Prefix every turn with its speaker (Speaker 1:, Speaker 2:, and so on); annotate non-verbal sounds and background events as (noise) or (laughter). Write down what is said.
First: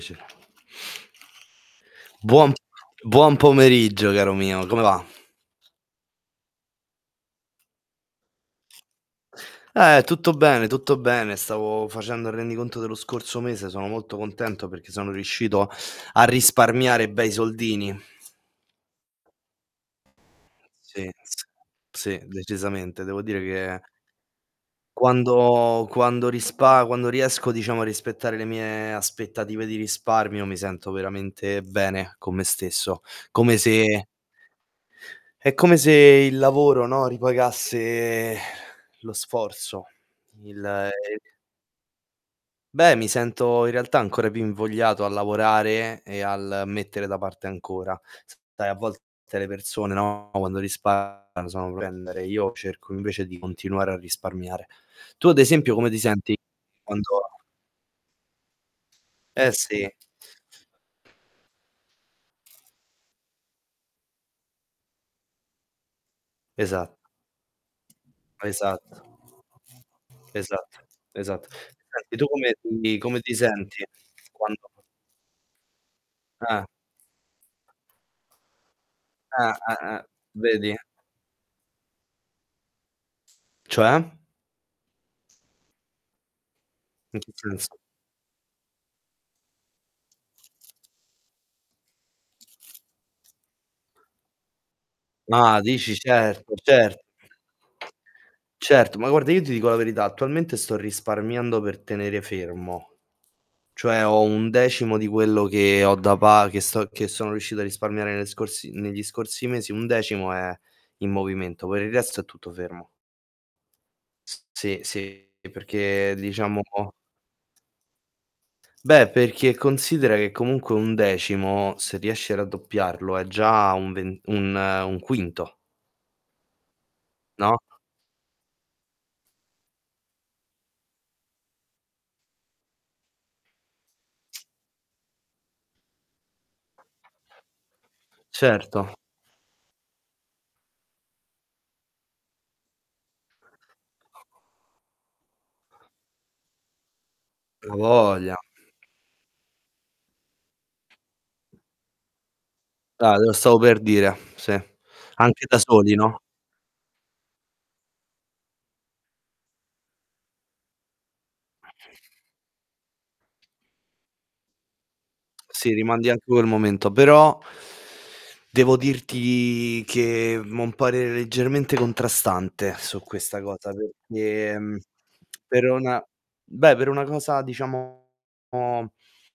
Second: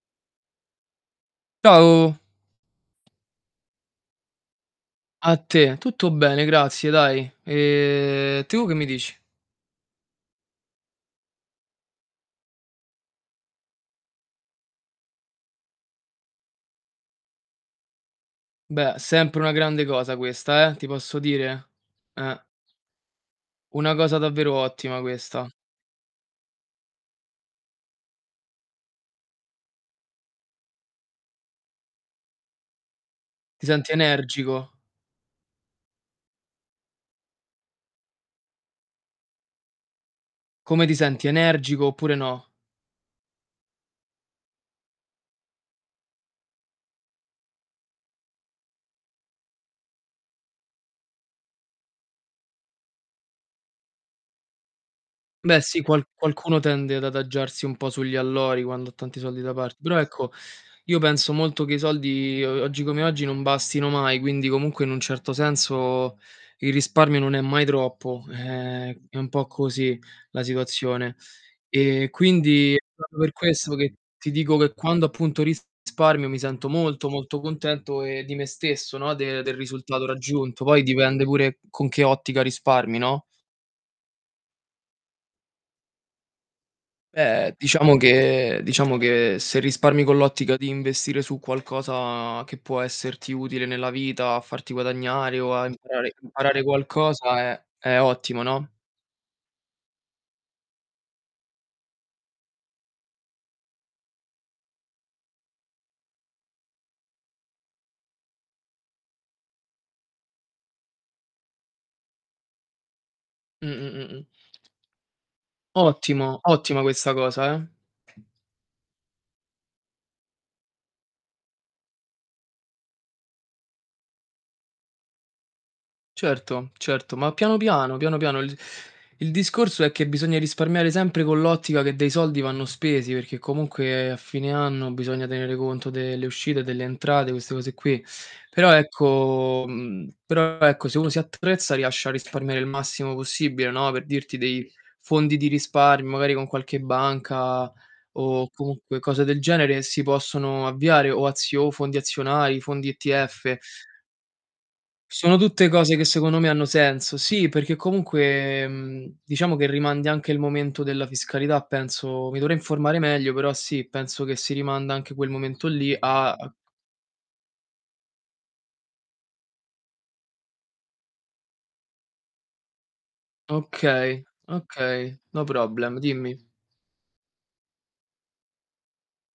Speaker 1: Ce
Speaker 2: Ciao.
Speaker 1: Buon buon pomeriggio caro mio, come va?
Speaker 2: A te. Tutto bene, grazie, dai. Ehm, tu che mi dici?
Speaker 1: Eh, tutto bene, tutto bene. Stavo facendo il rendiconto dello scorso mese. Sono molto contento perché sono riuscito a risparmiare bei soldini.
Speaker 2: Beh, sempre una grande cosa questa, eh, ti
Speaker 1: Sì,
Speaker 2: posso
Speaker 1: s
Speaker 2: dire.
Speaker 1: sì,
Speaker 2: Eh.
Speaker 1: decisamente. Devo dire che
Speaker 2: Una cosa davvero ottima questa.
Speaker 1: quando quando rispa quando riesco, diciamo, a rispettare le mie aspettative di risparmio, mi sento veramente bene con me stesso, come
Speaker 2: Ti senti
Speaker 1: se
Speaker 2: energico?
Speaker 1: è come se il lavoro, no, ripagasse (sighs) lo sforzo, il,
Speaker 2: Come
Speaker 1: ehm
Speaker 2: ti senti, energico oppure no?
Speaker 1: Beh, mi sento in realtà ancora più invogliato a lavorare e al mettere da parte ancora. Sai, a volte le persone, no, quando risparmiano sono (unintelligible) io cerco invece di continuare a risparmiare. Tu ad
Speaker 2: Beh,
Speaker 1: esempio
Speaker 2: sì,
Speaker 1: come ti
Speaker 2: qual
Speaker 1: senti
Speaker 2: qualcuno tende ad
Speaker 1: quando
Speaker 2: adagiarsi un po' sugli allori quando ha tanti soldi
Speaker 1: Eh,
Speaker 2: da part
Speaker 1: sì.
Speaker 2: però ecco, io penso molto che i soldi, uhm, uhm, oggi come oggi non bastino mai, quindi comunque in un certo senso il
Speaker 1: Esat
Speaker 2: risparmio non è mai troppo.
Speaker 1: Esatto.
Speaker 2: Ehm, è un po' così la
Speaker 1: Esatto,
Speaker 2: situazione.
Speaker 1: esatto.
Speaker 2: Ehm,
Speaker 1: Senti, tu come
Speaker 2: quindi è
Speaker 1: ti
Speaker 2: proprio
Speaker 1: come
Speaker 2: per
Speaker 1: ti
Speaker 2: questo
Speaker 1: senti
Speaker 2: che ti dico
Speaker 1: quando
Speaker 2: che quando appunto risparmio mi
Speaker 1: Eh.
Speaker 2: sento molto, molto contento, ehm, di me stesso, no, de
Speaker 1: Eh,
Speaker 2: del
Speaker 1: eh, eh.
Speaker 2: risultato raggiunto.
Speaker 1: Vedi.
Speaker 2: Poi dipende pure con che ottica risparmi, no?
Speaker 1: Cioè? In che
Speaker 2: Beh,
Speaker 1: senso?
Speaker 2: diciamo che diciamo che se risparmi con l'ottica di investire su qualcosa che può esserti utile nella vita a farti guadagnare o
Speaker 1: Ah,
Speaker 2: a
Speaker 1: dici
Speaker 2: imparare
Speaker 1: certo,
Speaker 2: imparare
Speaker 1: cert
Speaker 2: qualcosa è è ottimo, no?
Speaker 1: certo, ma guarda, io ti dico la verità: attualmente sto risparmiando per tenere fermo. Cioè ho 1/10 di quello che ho da pa che sto che sono riuscito a risparmiare nelle scorsi negli scorsi mesi, 1/10 è in movimento, poi il resto è tutto fermo.
Speaker 2: Mh-mh-mh-mh.
Speaker 1: S sì, sì. E perché
Speaker 2: Ottimo,
Speaker 1: diciamo
Speaker 2: ottima questa cosa, eh.
Speaker 1: Beh, perché considera che comunque 1/10, se riesci a raddoppiarlo è già un ven un un quinto.
Speaker 2: Certo, certo, ma piano
Speaker 1: No?
Speaker 2: piano, piano piano. Il il discorso è che bisogna risparmiare sempre con l'ottica che dei soldi vanno spesi, perché comunque a fine anno bisogna tenere conto delle uscite, delle entrate, queste cose qui. Però
Speaker 1: Certo.
Speaker 2: ecco, mhmm, però ecco, se uno si attrezza riesce a risparmiare il massimo possibile, no, per dirti dei fondi di risparmio, magari con qualche banca
Speaker 1: A' voglia.
Speaker 2: o comunque cose del genere si possono avviare o azio fondi azionari, fondi
Speaker 1: Ah, lo
Speaker 2: ETF.
Speaker 1: stavo per dire, sì.
Speaker 2: Sono
Speaker 1: Anche da
Speaker 2: tutte
Speaker 1: soli,
Speaker 2: cose che
Speaker 1: no?
Speaker 2: secondo me hanno senso. Sì, perché comunque, mhmm, diciamo che rimandi anche il momento della fiscalità, penso. Mi dovrei informare meglio, però sì, penso che si rimanda anche quel momento
Speaker 1: Sì,
Speaker 2: lì
Speaker 1: rimandi (unintelligible)
Speaker 2: a,
Speaker 1: il
Speaker 2: uhm
Speaker 1: momento, però devo dirti che, mhmm, ho un parere leggermente contrastante su questa cosa,
Speaker 2: Okay,
Speaker 1: perché, mhmm,
Speaker 2: okay, no
Speaker 1: per
Speaker 2: problem.
Speaker 1: una
Speaker 2: Dimmi.
Speaker 1: beh, per una cosa diciamo